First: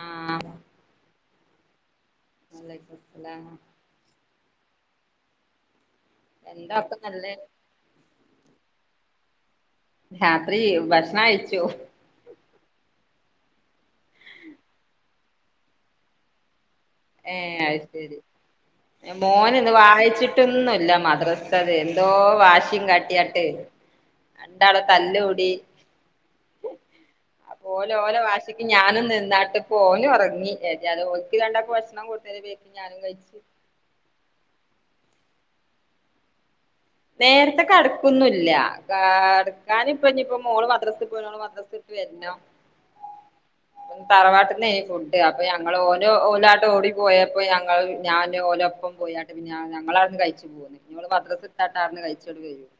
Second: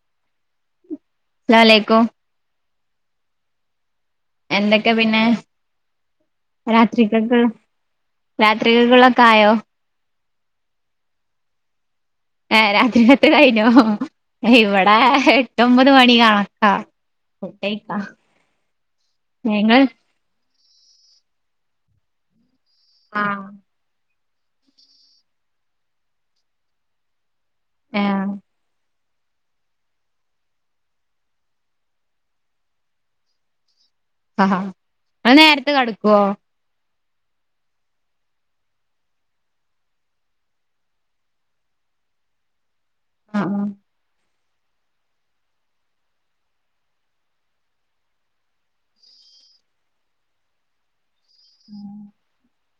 ഉം അസ്സലാമുഅലൈക്കും വലൈക്കുമു സ്ലലാം എന്തൊക്കെ പിന്നെ എന്താ രാ ഒക്കെ നല്ലേ ത്രികക്ക് രാത്രിക്ൾക്കുള്ളൊക്കെ ആായോ രാത്രി ഭക്ഷണം കഴിച്ചു ഏ രാ ത്രികത്ത് കഴിഞ്ഞോ ഇവിടെ എട്ടൊമ്പത് മണി കണക്കാ ഏ അത് ഫുഡഴിക്കാ ശരി മോന് ന്ന് ഞങ്ങൾ വായിച്ചിട്ട് ട്ടൊന്നുംല്ല മദ്രസ്തത് എന്തോ വാശിമ് കാട്ടിയാട്ട് ആഹ് രണ്ടാള് തല്ലൂടി അപ്പൊ ഓല് ഓലെ ഏഹ് വാശിക്ക് ഞാനും നിന്നാട്ട്പ്പോ ഓന് ഒറങ്ങി എല്ലാതെ ഓൽക്ക് രണ്ടാക്കും വാശി തിന്നാൻ കൊട്ത്തേന്റെ ബേക്കിൽ ഞാനും കഴിച്ച് അ ഹാ ങ്ങൾ നേരത്തെ കെട്ക്കോ നേരത്തെ കട്ക്കൊന്നുംല്ല കാട്ക്കാന് ഇപ്പ ഞ്ഞിപ്പോ മോള് മദ്രസ് പോയാണ് മദ്രസ് ട്ട് വര്നം ആഹ് ആഹ് തറവാട്ട്ന്നെയ് ഫുഡ് അപ്പൊ ഞങ്ങള് ഓന് ഓലാട്ട് ഓടി പോയപ്പോ ഞങ്ങള് ഞാന് ഓലൊപ് ഇപ്പം പോയാട്ട് പിന്നെ ഞ ഞങ്ങളാട്ന്ന് കഴിച്ച് പോന്ന് ഞ്ഞി ഓള് മദ്രസ്ട്ടാണ്ട് ആട്ന്ന് കഴിച്ചോണ്ട് വരും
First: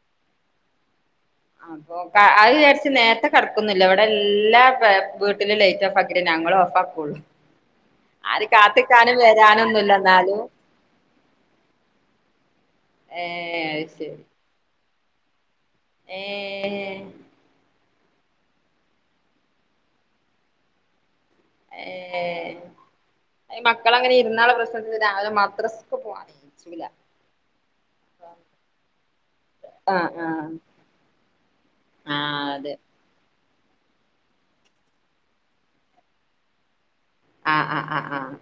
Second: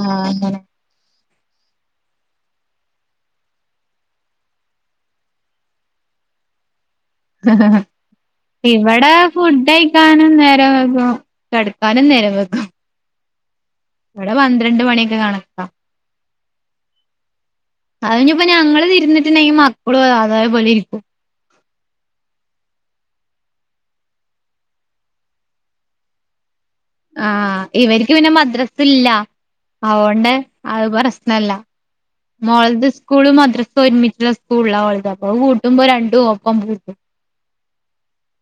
ആ അങ്ങനെ അപ്പൊ ക അത് ചാര്ച്ച് നേര്ത്തെ കെടക്കുന്നില്ല വ്ടെ എല്ലാ പെ വീട്ട്ലും ലൈറ്റ് ഓഫാക് ക്കിട്ടെ ഞങ്ങള് ഓഫാക്കൊള്ളൂ ഇവടെ വരാനൊന്നുല്ല ഫുഡയ്ക്കാനും എന്നാലും നേരം വൈകും കെട്ക്കാനും നേരം വെഗും ഏ അത് ശരി പന്ത്രണ്ട് മണിയൊക്കെ കാണക്ക ഏ അത്ഞ്പ്പോ ഞങ്ങള് ഇര്ന്ന്ട്ട്ണ്ടെങ്കി മക്കളും അതേ പോലെ ഇരിക്കും ഏ ഏ ഈ മക്കള് അങ്ങനെ ഇര്ന്നാള്ള പ്രശ്നന്താച്ച രാവിലെ മദ്രസ്ക്ക് പോവാ നീചൂല ആ ഇവര്ക്ക് പിന്നെ മദ്രസ് ല്ല ആ ആ അതൊണ്ട് അത് പ്രശ്നല്ല ആ അതെ മോൾദ്സ് സ്കൂളും മദ്രസും ഒര്മിച്ചുള്ള സ്കൂൾല ഓൾത് അപ്പൊ അത് പൂട്ടുമ്പോ രണ്ടും ഒപ്പം പൂട്ടും ആഹ് ആഹ് ആഹ്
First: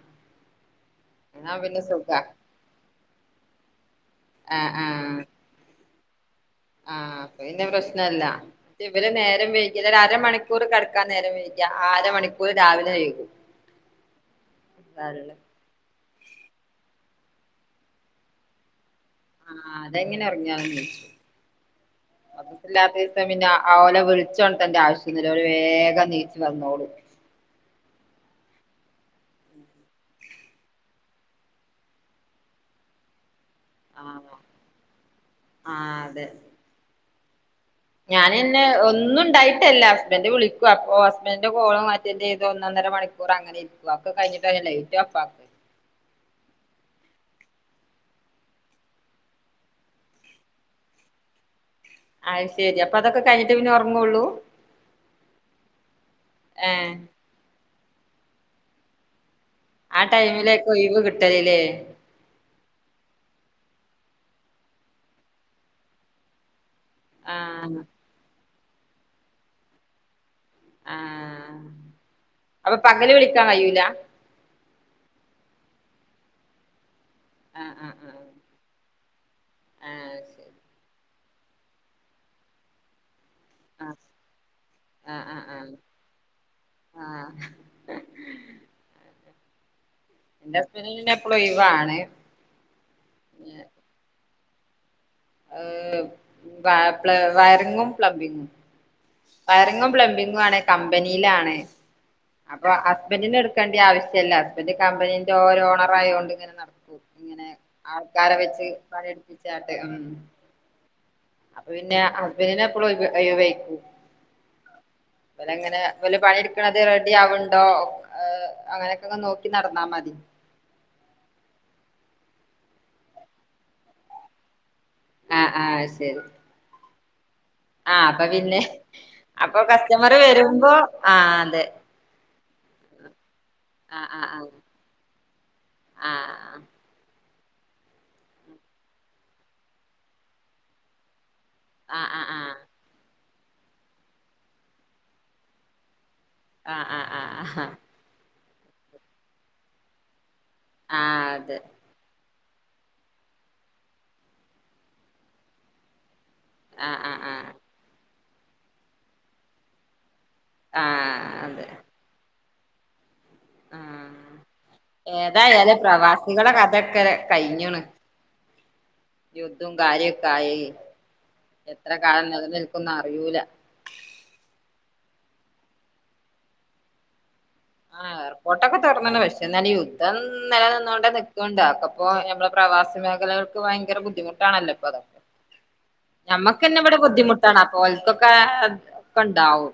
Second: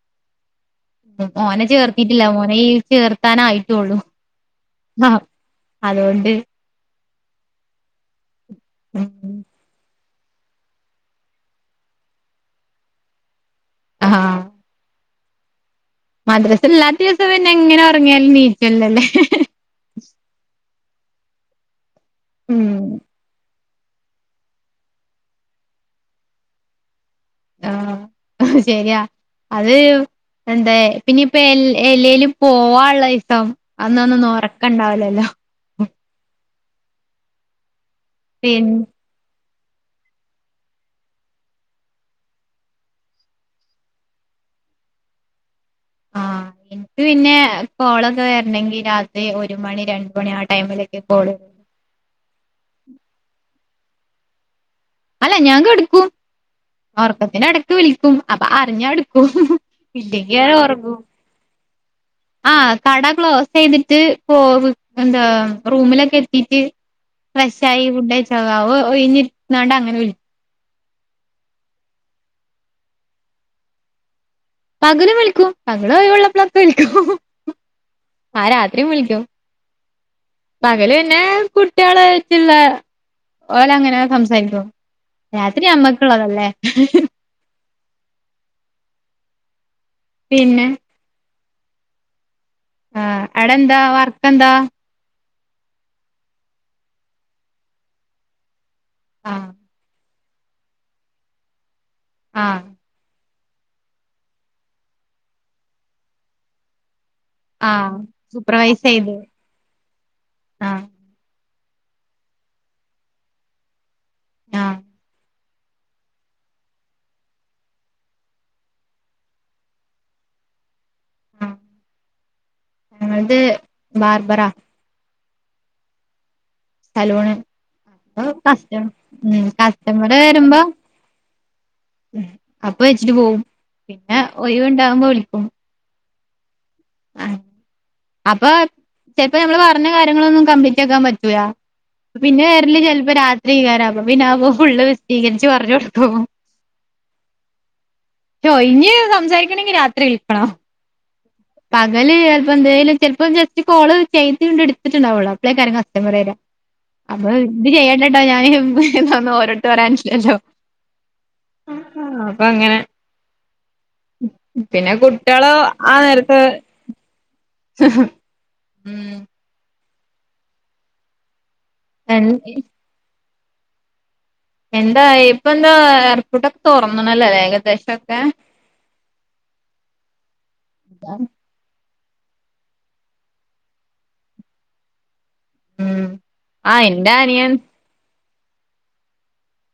ഉം മോനെ ചേർത്തീറ്റ്ല്ല മോനെ ഈ ചേർത്താനായിറ്റൊള്ളു ആഹ് ആഹ് അത് കൊണ്ട് ആ അപ്പ പിന്നെ പ്രശ്നല്ല ഉം ഇവര് നേരം വൈകിയല് ഒര് അരമണി ക്കൂറ് കട്ക്കാൻ നേരം വൈക്യ ആ അരമണിക്കൂർ രാവിലെ വഴ്കും ആഹ് താലൊല്ലൊ മദ്രാസ ല്ലാത്ത ദിവസം പിന്നെ എങ്ങനെ ഒറങ്ങിയാലും നീച്ചോല്ല ല്ലേ ആ അതെങ്ങനെ ഒറങ്ങിയാലും നീച്ചും ഉം മദ്രസല്ലാത്ത ദിവസം പിന്നെ ആ അ ഓലെ വിൾച്ചൊൺതണ്ടെ ആവ്ശ്യല്ല ഓല് വേഗം നീച്ച് വന്നോളും ആ ശരിയാ അത് എന്താ പിന്നെയിപ്പ എല് എലേലും പോവാള്ള ദിസം അന്നൊന്നൊന്നും ഒറക്കണ്ടാവുലല്ലോ ആ അതെ ഞാനന്നെ പിന്നെ ഒന്നുണ്ടായി ഇല്ല ഹസ്ബന്റ് വിളിക്കു അപ്പൊ ഹസ്ബന്റെ കോളും അറ്റന്റെയ്ത് ഒന്നൊന്നര മണിക്കൂർ അങ്ങനെ ഇ ര്ക്കും ഒക്കെ കഴ്ഞ്ട്ടാ പിന്നെ ലൈറ്റ് ഓഫാ ആ [unintelligible] ക്ക് പിന്നെ കോളൊക്കെ വെര്നെങ്കി രാത്രി ഒരു മണി രണ്ട് മണി ആ ടൈമിലൊക്കെ കോള് വെരൊള്ളു അയ് ശരി അപ്പ അതൊക്കെ കഴിഞ്ഞിട്ടേ പിന്നെ ഒർങ്ങുള്ളൂ അല്ല ഞാൻ കെട്ക്കും ഏഹ് ഓർക്കത്തിന്റെ എടക്ക് വിളിക്കും അപ്പ അറിഞ്ഞ ഇട്ക്കും ഇല്ലെങ്കി അങ്ങനെ ഒറങ്ങും ട്ടയ് ലേ ആഹ് കട ക്ലോസ് ചെയ്തിട്ട് പോവ് എന്താ റൂമിലൊക്കെ എത്തീറ്റ് ഫ്രഷ് ആഹ് ആയി ഫുഡയിച്ച് അ അവ് ഒഴിഞ്ഞിര്ന്നാണ്ട് അങ്ങനെ വിളി ആഹ് അപ്പ പകല് വിളിക്കാൻ കഴൂല പകലും വിളിക്കും പകല് ഒഴിവ്ള്ളപ്പ്ളൊക്കെ വിളിക്കും ആഹ് ആഹ് ആഹ് രാത്രിം വിളിക്കും ആഹ് ശരി പകല് പിന്നെ കുട്ട്യാളേറ്റ്ള്ള ആഹ് ഓലങ്ങനെ സംസാരിക്കും ആഹ് ആഹ് രാത്രി ആഹ് ഞമ്മക്ക്ള്ളതല്ലേ ആഹ് എന്റെ പിന്നെ ഹസ്ബൻഡിന് പിന്നെ എപ്പളും ഒഴ് വാണ് ആഹ് അടെ എന്താ വർക്ക്‌ എന്താ അഹ് വ പ്ലെ വയറിങ്ങും പ്ലംബിങ്ങും ആഹ് വയറിങ്ങും പ്ലമ്പിങ്ങും ആണ് കമ്പനിയിലാണ് ആഹ് അപ്പ ഹസ്ബന്റിനെട് ക്കെണ്ടിയെ ആവശ്യല്ല ഹസ്ബന്റ് കമ്പനിന്റെ ഓര് ഓണറായോണ്ട് ഇങ്ങനെ നട ഇങ്ങനെ ആഹ് ആൾക്കാരെ വെച്ച് സൂപ്പർവൈസ് ചെയ്ത് പണിയിടിപ്പിച്ചാട്ട് ഉം ആഹ് അപ്പ പിന്നെ ഹസ്ബന്റിന് എപ്പളും ഒഴിവ് ഒഴ് വേയ്ക്കും ആഹ് ഓലങ്ങനെ ഓല് പണി ഇട്ക്ക്ണത് റെഡി ആവ്ണ്ടോ അഹ് അങ്ങനെയൊക്കെങ് നോക്കി നടന്നാ മതി ആഹ് ഞങ്ങൾത് ബാർബറാ അഹ് ആഹ് അയ് ശരി സലൂണ് ആഹ് അപ്പ പിന്നെ കസ്റ്റം ഉം അപ്പൊ കസ്റ്റമർ കസ്റ്റമറ് വെരുമ്പോ ആഹ് അതെ ഉം അപ്പ വെച്ചിട്ട് പോവും ആഹ് പിന്നെ ആഹ് ഒഴിവുണ്ടാവുമ്പോ വിളിക്കും ആഹ് അഹ് ആഹ് അപ്പ ചെല് പ്പോ നമ്മള് പറഞ്ഞ കാര്യങ്ങളൊന്നും കംപ്ലീറ്റ് ആക്കാൻ പറ്റൂയാ അഹ് ആഹ് പിന്നെ വെര്ല് ചെല് പ്പോ രാത്രി എയ്കരം പ്പ പിന്നെ അ പോ ഫുള്ള് വിശ്ദീകരിച്ച് പറഞ്ഞൊട്ക്കും ആഹ് ആഹ് ആഹ് ആഹ് അഹാ റ്റൊയിഞ്ഞ് സംസാരിക്കണങ്കി രാത്രി വിൽക്കണം ആഹ് അതെ പകല് ചെല് പ്പോ എന്തേലും ചെല് പ്പോ ജസ്റ്റ് കോള് ചെയ്ത്ണ്ട് ഇട്ത്ത്ട്ട്ണ്ടാവൊള്ളു അപ്പളേക്കാരം കസ്റ്റമറ് വെരാ ആഹ് ആഹ് അപ്പൊ ആഹ് ഇത് ചെയ്യണ്ടട്ടോ ഞാന് ഇതൊന്നും ഓരെട്ത്ത് പറയാൻറ്റ്ല്ലല്ലോ ആഹ് അതെ ആഹ് അപ്പഅങ്ങനെ ആഹ് പിന്നെ കുട്ട്യാളോ ആ നേര റ്റ്ങ്ങളെ കഥെ ക്കെ കഴ് ഞ്ഞ്ണ് ഉം യുദ്ധം കാര്യൊക്കെ ആയി എത്ര എൻ കാലം നിലനിൽക്കുന്ന് അറിയൂല എന്തായി ഇപ്പൊ എന്താ എയർപോർട്ടൊക്കെ തൊറന്ന്ണല്ലോ ല്ലെ ആഹ് എയർപോർട്ടൊക്കെ തൊർന്ന്ണ് പക്ഷേ ന്നാലും യുദ്ധം നില നിന്നോണ്ടെ നി ക്ക്ണ്ടാക്കും അപ്പോ നമ്മളെ പ്രവാസി മേഖലകൾക്ക് ഭയങ്കര ബുദ്ധിമുട്ടാണല്ലോ ഇപ്പാവ്ടെക്കെ ഉം ഞമ്മക്കെന്നെ ആഹ് ഇവടെ എന്റെ അനിയൻ ബുദ്ധിമുട്ടാണ് അപ്പൊ ഓൽക്കൊക്കെ ഒക്കെണ്ടാവും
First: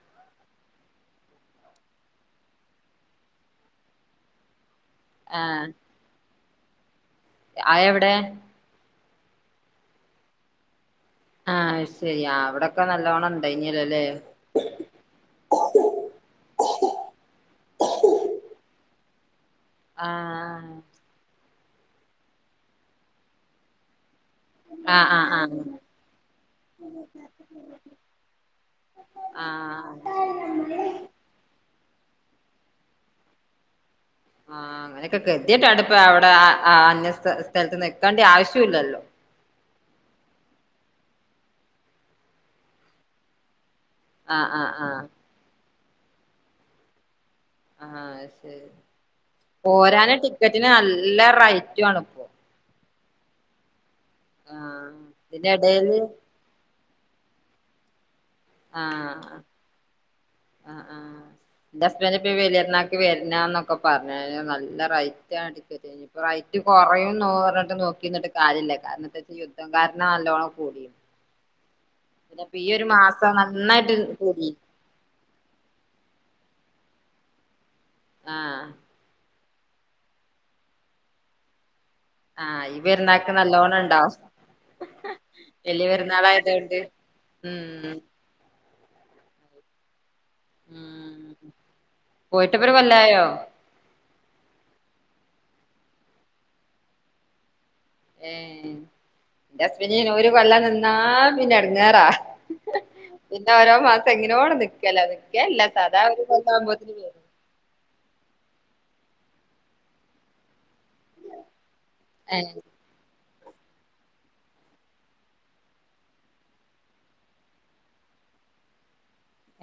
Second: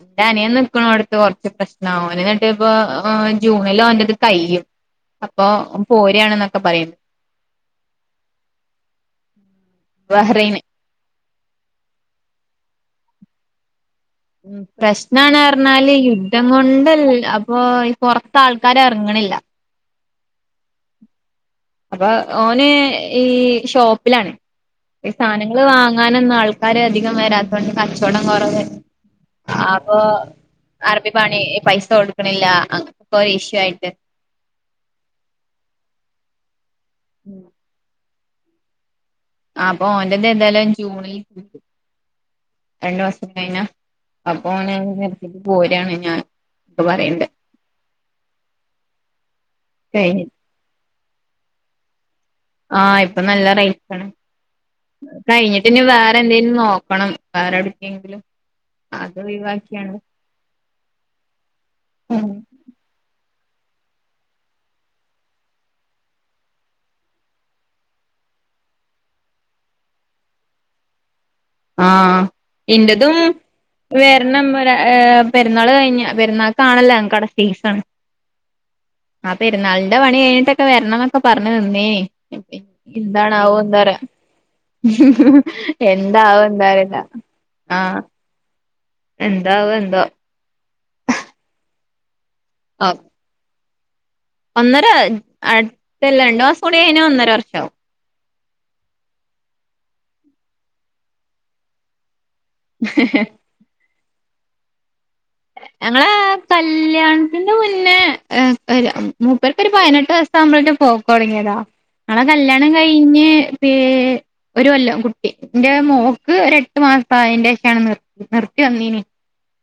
ഇന്റെ അനിയൻ നിക്കണോട്ത്ത് കൊർച്ച് പ്രശ്ണാ ഓന് ഇന്നട്ട് ഇപ്പോ ജൂണില് ഓന്റേത് കയ്യും അപ്പൊ ഓം പോരാണ്ന്നൊക്കെ പറീണ്ട് ആ എവിടെ ബഹ്റൈന് ആ ശരിയാ അവിടൊക്കെ നല്ലോണം ഉണ്ടായിനെല്ലോ ല്ലേ ഉം പ്രശ്നാണ് പറഞ്ഞാല് യുദ്ധം കൊണ്ടല്ല അപ്പൊ ഈ പൊറത്ത് ആൾക്കാര് ഇറങ്ങണില്ല ആഹ് അപ്പൊ ഓന് ഈ ഷോപ്പിലാണ് ആഹ് ഈ ആഹ് ആഹ് സാനങ്ങള് വാങ്ങാനൊന്നും ആൾക്കാര് അധികം വരാത്തോണ്ട് കച്ചോടം കുറവ് ആഹ് അപ്പൊ അറബി പണി ഈ പൈസ കൊടുക്കണില്ല [unintelligible] ഇഷ്യൂ ആയിട്ട് ആഹ് അങ്ങനൊക്കെ കതിട്ടാണ്ട് ഇപ്പം ഔടെ അ അന്യ സ്ഥലത്ത് നിക്കേണ്ടി ആവശ്യം ഇല്ലല്ലോ ആ അപ്പോ ഓൻ്റെത് ഏന്തായാലും ജൂണിൽ രണ്ടു മാസം കഴിഞ്ഞാ ആഹ് അപ്പൊ ആഹ് ഓന് ആഹ് ഗൾഫ്ക്കാ പോരാണ് ഞാൻ ഇപ്പ പറയ്ണ്ട് ആഹ് ശരി പോരാന് കഴിഞ്ഞ് ടിക്കറ്റിന് നല്ല റൈറ്റാണ് ആഹ് ഇപ്പൊ നല്ല റൈറ്റാണ് ആഹ് കഴിഞ്ഞിട്ട് ഇനി ഇതിന്റെടേല് വേറെ എന്തേലും നോ ണംക്ക വേറെ എടുക്കെങ്കിലും ആഹ് ആ ആ ഇന്റെ ഹസ്ബൻഡ് ഇപ്പം ഈ വലിയ പെരുന്നാൾ ക്ക് വര്നാന്നൊക്കെ പറഞ്ഞ് നല്ല റൈറ്റാ ടിക്ക റ്റിന് ഇനിയിപ്പം റൈറ്റ് കുറയും നോക്കിന്നിട്ട് കാര്യല്ല കാരണം എന്താ വച്ചാ യുദ്ധംകാരണം ആണല്ലോ നല്ലോണം കൂടിയേ ആഹ് ഇന്റേതും മാസം നന്നായിട്ട് വര്ണം കൂടി പറ ഏഹ് പെരുന്നാൾ കഴിഞ്ഞ പെരുന്നാൾക്കാണല്ലോ ഞങ്ങക്ക് ഔടെ സീസൺ ആഹ് ആ പെരുന്നാളിന്റെ പണി കഴിഞ്ഞിട്ടൊക്കെ വരണംന്നൊക്കെ പറഞ്ഞ് നിന്നിനി ആഹ് ഈ പെരുന്നാക്ക് എന്താണാവോ എന്താ നല്ലോണം പറ ഇണ്ടാവും വലിയ എന്താവോ പെരുന്നാളായതോണ്ട് എന്താരില്ല ഉം ആഹ് എന്താവോ എന്തോ പോയിട്ട് ഇപ്പൊരു കൊല്ലായോ ഒന്നര അടുത്തല്ല രണ്ടു മാസം കൂടി കഴിഞ്ഞാ ഒന്നര വർഷാവും ഏഹ് ഇൻ്റെ ഹസ്ബൻഡിന് ഒരു കൊല്ലം നിന്നാ പിന്നെ എടങ്ങാറാ [inaudible] ഓരോ മാസം എങ്ങനോടെ നിക്കല നിക്കല്ല സാധാ ഒരു കൊല്ലാവുമ്പോത്തിന് വരും ഇതിന്റെ മുന്നേ മൂപ്പേർക്കൊരു പയിനെട്ട് വയ വയസ്സാകുമ്പോളേക്ക് പോക്ക് തുടങ്ങിയതാ ഞങ്ങളെ ഏഹ് കല്യാണം കഴിഞ്ഞ് പി ഒരു കൊല്ലം കുട്ടി ഇന്റെ മോക്ക് ഒര് എട്ട് മാസം പ്രായം ഇണ്ടായതിന് ശേഷാണ് നിര് നിർത്തി വന്നീനി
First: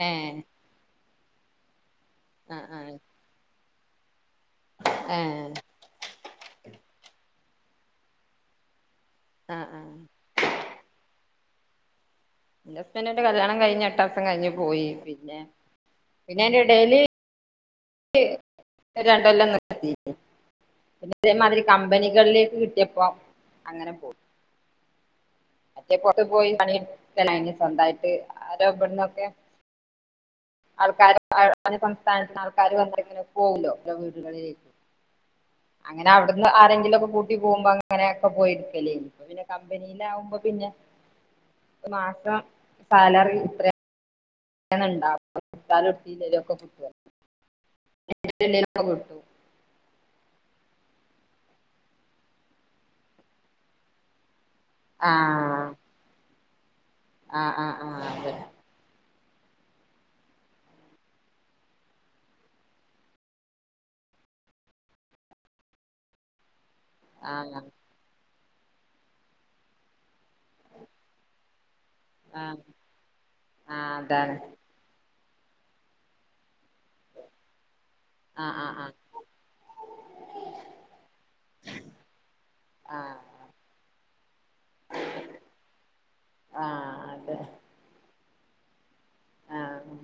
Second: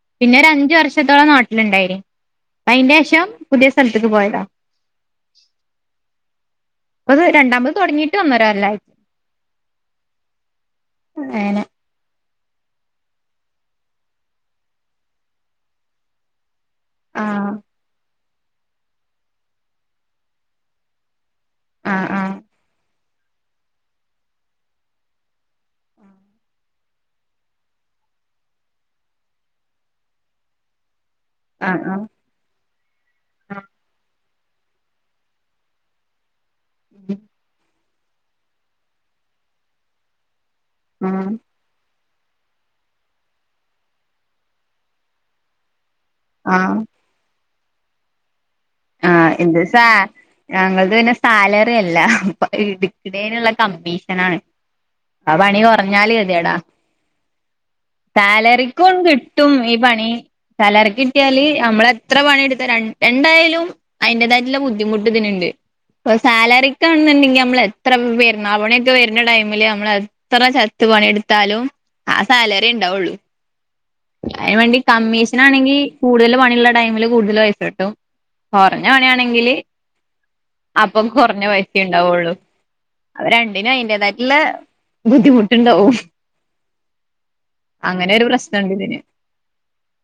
ഏഹ് പിന്നെ ഒരു അഞ്ച് വർഷത്തോളം നാട്ടിലുണ്ടായിനി ആഹ് ആഹ് അയിന്റെ ശേഷം പുതിയ സ്ഥല്ത്ത്ക്ക് പോയതാ ഏഹ് ഇപ്പത് രണ്ടാമത് തുടങ്ങിട്ട് ഒന്നര കൊല്ലായി ആഹ് ആഹ് അങ്ങനെ എന്റെ ഹസ്ബൻഡ് കല്യാണം കഴിഞ്ഞ് എട്ട് മാസം കഴിഞ്ഞ് പോയി പിന്നെ പിന്നെ അയ്ന്റെ എടേല് ആഹ് രണ്ടുകൊല്ലം നിൽക്കണേനി ഇതേമാതിരി ആഹ് ആഹ് കമ്പനികളിലേക്ക് കിട്ടിയപ്പോ അങ്ങനെ പോയി മറ്റേ പൊറത്ത് പോയി പണി [unintelligible] സ്വന്തായിട്ട് ആരോ ഇവിടന്നൊക്കെ ആൾക്കാർ [unintelligible] ആഹ് സംസ്ഥാനത്തിന് ആൾക്കാര് വന്ന് ഇങ്ങനെ ആഹ് പോവല്ലോ ലോങ് അങ്ങനെ അവിടുന്ന് ആരെങ്കിലും ഒക്കെ കൂട്ടി പോകുമ്പോ അങ്ങനെയൊക്കെ പോയിരിക്കലേനി പിന്നെ കമ്പനിയിലാവുമ്പോ പിന്നെ ആഹ് മാസം സാലറി എത്രയാ? [unintelligible] എടുത്താലും എടുത്തില്ലേലും ഒക്കെ ആഹ് കിട്ടും [unintelligible] കിട്ടും ആഹ് എന്ത് സാ ഞങ്ങൾത് പിന്നെ സാലറി അല്ല എടുക്ക്ണേനുള്ള കമ്മീഷൻ ആണ് ആഹ് പണി കൊറഞ്ഞാല് ഗതിയേടാ ആഹ് ആഹ് ആഹ് അതെ ക്കും കിട്ടും ഈ പണി [unintelligible] കിട്ടിയാല് നമ്മള എത്ര പണിയെടുത്താ രണ്ട് രണ്ടായാലും അതിന്റേതായിട്ടുള്ള ബുദ്ധിമുട്ട് ഇതിനുണ്ട് ഇപ്പൊ സാലറിക്കാണെന്നുണ്ടെങ്കി ആഹ് അതെ ആഹ് ആഹ് നമ്മളെത് എത്ര പെരുന്നാൾ പണിയൊക്കെ വരുന്ന ടൈമില് നമ്മളെത്ര ചത്ത് പണിയെടുത്താലും ആ സാലറിയേ ഇണ്ടാവുള്ളൂ ആഹ് അതാണ് അയിന് വേണ്ടി കമ്മീഷനാണെങ്കി കൂടുതൽ പണിയുള്ള ടൈമില് കൂടുതൽ പൈസ കിട്ടും ആഹ് കൊറഞ്ഞ ആഹ് പണിയാണെങ്കില് അപ്പം കൊറഞ്ഞ പൈസ ഉണ്ടാവുള്ളു ആഹ് ആഹ് അപ്പ രണ്ടിനും അയിന്റേതായിട്ടുള്ള ബുദ്ധിമുട്ടുണ്ടാവും ആഹ് അതെ അങ്ങനെ ഒരു പ്രശ്നണ്ട് ഇതിന് ആഹ്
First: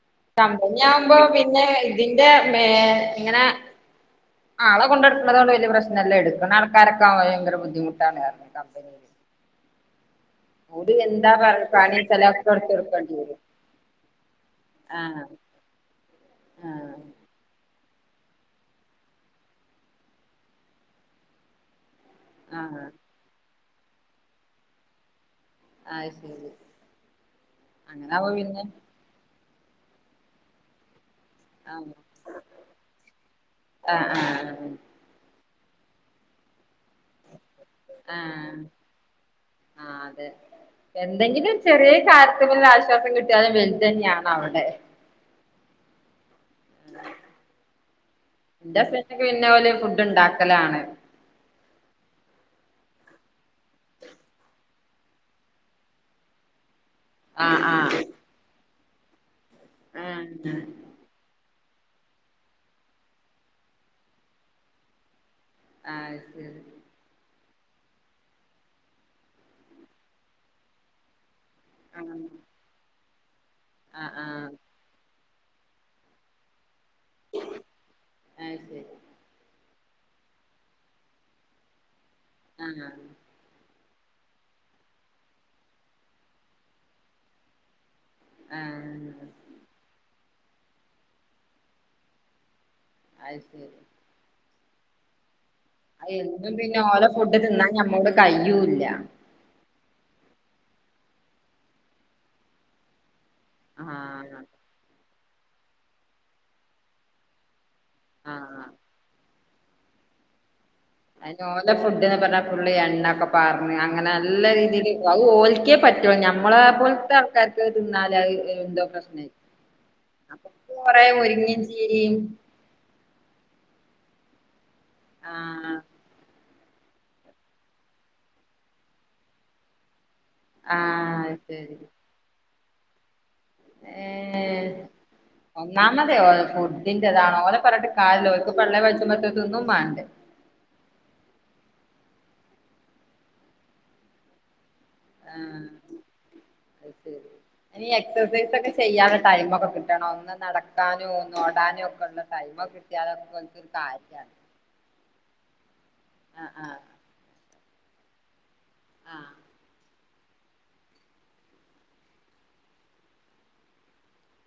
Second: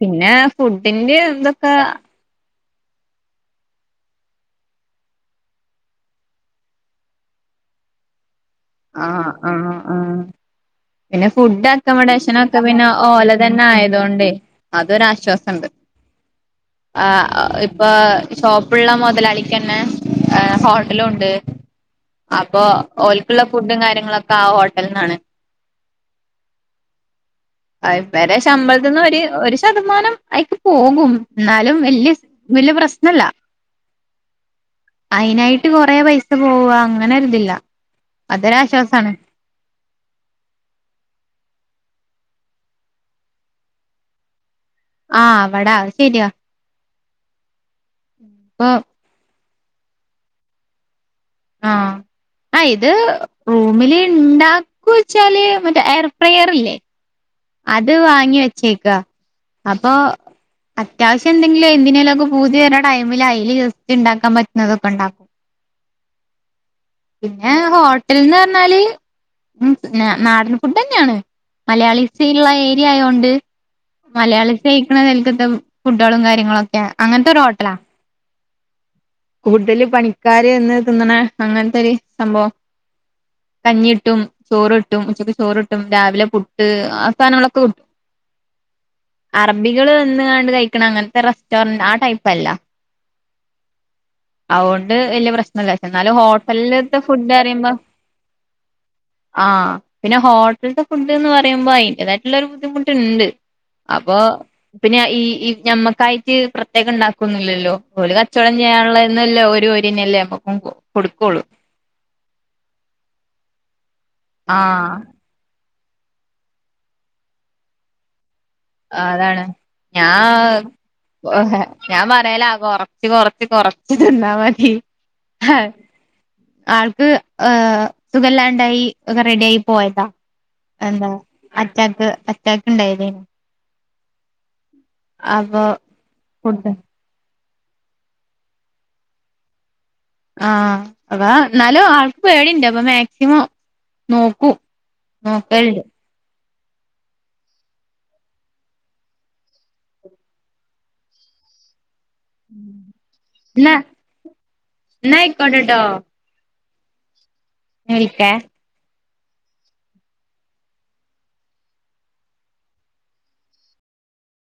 പിന്നെ കമ്പനി ആവുമ്പോ ഫുഡിന്റെ പിന്നെ ഇതൊക്കെ ഇതിന്റെ മേ ഇങ്ങനെ ആളെ കൊണ്ടടക്കണ കൊണ്ട് വല്യ പ്രശ്നല്ല എടുക്കണ ആൾക്കാരൊക്കെ ആവുമ്പം ഭയങ്കര ബുദ്ധിമുട്ടാണ് പറഞ്ഞ് കമ്പനി ആഹ് ആഹ് ആഹ് പിന്നെ എന്താ പറ ഫുഡ് പണിച്ചാല് അക്കോമഡേഷൻ ഒക്കെ പിന്നെ എടുത്തൊടുക്കേണ്ടി വരും ഓലതെന്നെ ആയതോണ്ടെ ആഹ് അതൊരാശ്വാസണ്ട് ആഹ് ഇപ് ഇപ്പൊ ഷോപ്പുള്ള മൊതലാളിക്കെന്നെ ഏഹ്ഹോട്ടലും ഉണ്ട് അപ്പൊ ആഹ് ഓൽക്കുള്ള ഫുഡും കാര്യങ്ങളൊക്കെ ആ ഹോട്ടൽന്നാണ് അത് ശരി അ അങ്ങനാവുമ്പോ ഇവരെ പിന്നെ ശമ്പളത്തിന്ന് ഒരു ഒരു ശതമാനം അയിക്ക് പോകും എന്നാലും ആഹ് വല്യ വല്യ പ്രശ്നല്ല ആഹ് ആഹ് അയിനായിട്ട് കൊറെ പൈസ പോവാ അങ്ങനൊരുതില്ല ആഹ് ആഹ് അതെ എന്തെങ്കിലും ചെറിയ കാര്യത്തിമേല് ആശ്വാസം കിട്ടിയാലും വെലുതന്നെയാണ് അവിടെ ആഹ് അവിടാ അത് ശരിയാ ഇപ്പൊ ഇന്റെ ഹസ്ബൻഡൊക്കെ പിന്നെ ഓല് ഫുഡ് ഇണ്ടാക്കലാണ് ആഹ് ആ ഇത് റൂമില് ഇണ്ടാ ച്ചാല് മറ്റേ എയർ ഫ്രയർ ഇല്ലേ? ആഹ് അത് ആഹ് വാങ്ങി വെച്ചേക്കാ അപ്പൊ അത് ആഹ് അത്യാവശ്യന്തെങ്കിലും എന്തിനേലൊക്കെ പൂതി വരുന്ന ടൈമില് അയില് ജസ്റ്റ് ഇണ്ടാക്കാൻ പറ്റുന്നതൊക്കെ ഇണ്ടാക്കും ആഹ് അത് ശരി പിന്നെ ഹോട്ടൽന്ന് പറഞ്ഞാല് ഉം ന്നെ നാടൻ ഫുഡെന്നെയാണ് മലയാളീസ് ആഹ് സ് ഇള്ള ഏരിയ ആയോണ്ട് ആഹ് ആഹ് മലയാളീസ് കയിക്കണ [unintelligible] ഫുഡാളും കാര്യങ്ങളൊക്കെ ആഹ് അങ്ങൻത്തൊരു ഹോട്ടലാ അത് ശരി കൂടുതൽ പണി കാര് വന്ന് തിന്നണ അങ്ങനത്തെ ഒരു സംഭവം ആഹ് ആഹ് കഞ്ഞി കിട്ടും ചോറ് കിട്ടും ഉച്ചക്ക് ചോറ് കിട്ടും രാവിലെ പുട്ട് ആഹ് സാധാനങ്ങളൊക്കെ [unintelligible] ആഹ് അറബികൾ വന്ന് കാണ്ട് കഴിക്കണ അങ്ങനത്തെ റെസ്റ്റോറന്റ് ആ ടൈപ്പ് അല്ല അയ്ശരി അവോണ്ട് വല്യ പ്രശ്ന ഇല്ല ക്ഷെ അത് എന്നാല് എന്നും പിന്നെ ഹോട്ടലിലത്തെ ഓലെ ഫുഡ് അറയുമ്പോ തിന്നാൻ ഞമ്മോട് കയ്യൂല്ല ആഹ് പിന്നെ ഹോട്ടൽത്തെ ഫുഡ് എന്ന് പറയുമ്പോ അതിന്റേതായിട്ടുള്ള ഒരു ബുദ്ധിമുട്ട് ണ്ട് അപ്പൊ ആഹ് പിന്നെ ഈ ഞമ്മക്കായിട്ട് പ്രത്യേക ണ്ടാക്കൊന്നു ല്ലല്ലോ ഓല് കച്ചോടം ആഹ് ചെയ്യാനുള്ളതന്നല്ലേ ഒരുഓ രിന്നെല്ലേ നമ്മക്കും കൊടുക്കുള്ളൂ അതിന് ഓല ഫുഡ്ന്ന് പറഞ്ഞാ പുള്ളി എണ്ണൊക്കെപാർന്ന് അങ്ങനെ നല്ല രീതില് ആഹ് അഹ് ഓലിക്കെ പറ്റു നമ്മളെ പോലത്തെ ആൾക്കാർക്ക് അത് തിന്നാല അതാണ് ഞാ കൊറേ മുരിങ്ങിം ഞാൻ ചീരിം പറയല കൊറ ച്ച് കൊറച്ച് കൊറച്ച് തിന്നാ മതി ആഹ് ആൾക്ക് ഹ് സുഖംല്ലാണ്ടായി ഒക്കെ റെഡി ആയി പോയതാ എന്താ ആഹ് ശരി അറ്റാക്ക് അറ്റാക്ക് ണ്ടായതെയ് ന് ഏ അപ്പൊ ഒന്നാമതെ ഓ ഫുഡ് ഫുഡ്ഢിൻ താണോ ഓല പറഞ്ഞിട്ട് കാര്യല്ല ഓൽക്ക് പള്ളേ പൈച്ചുമ്പോത്തിക്ക്‌ തിന്നും മാണ്ടേ ആഹ് അതാ ഇന്നാലും ആൾക്ക് പേടിണ്ട് അപ്പൊ മാക്സിമം നോക്കും ആഹ് നോക്കലുണ്ട് അത് ശരി ഇനി എക്സസൈസ് ഒക്കെ ചെയ്യാന് ടൈമൊക്കെ കിട്ടണം ഒന്ന് നടക്കാനോ ഒ ന്ന് ഓടാനോ ഒക്കൊന്ന് ടൈമൊക്കെ കിട്ടിയാലൊക്കെ ഓന്ക്ക്‌ ഒരു എന്നാ കാര്യാണ് എന്നാ ആയിക്കോട്ടെട്ടോ ആഹ് ആഹ് വിളിക്കെ ആഹ്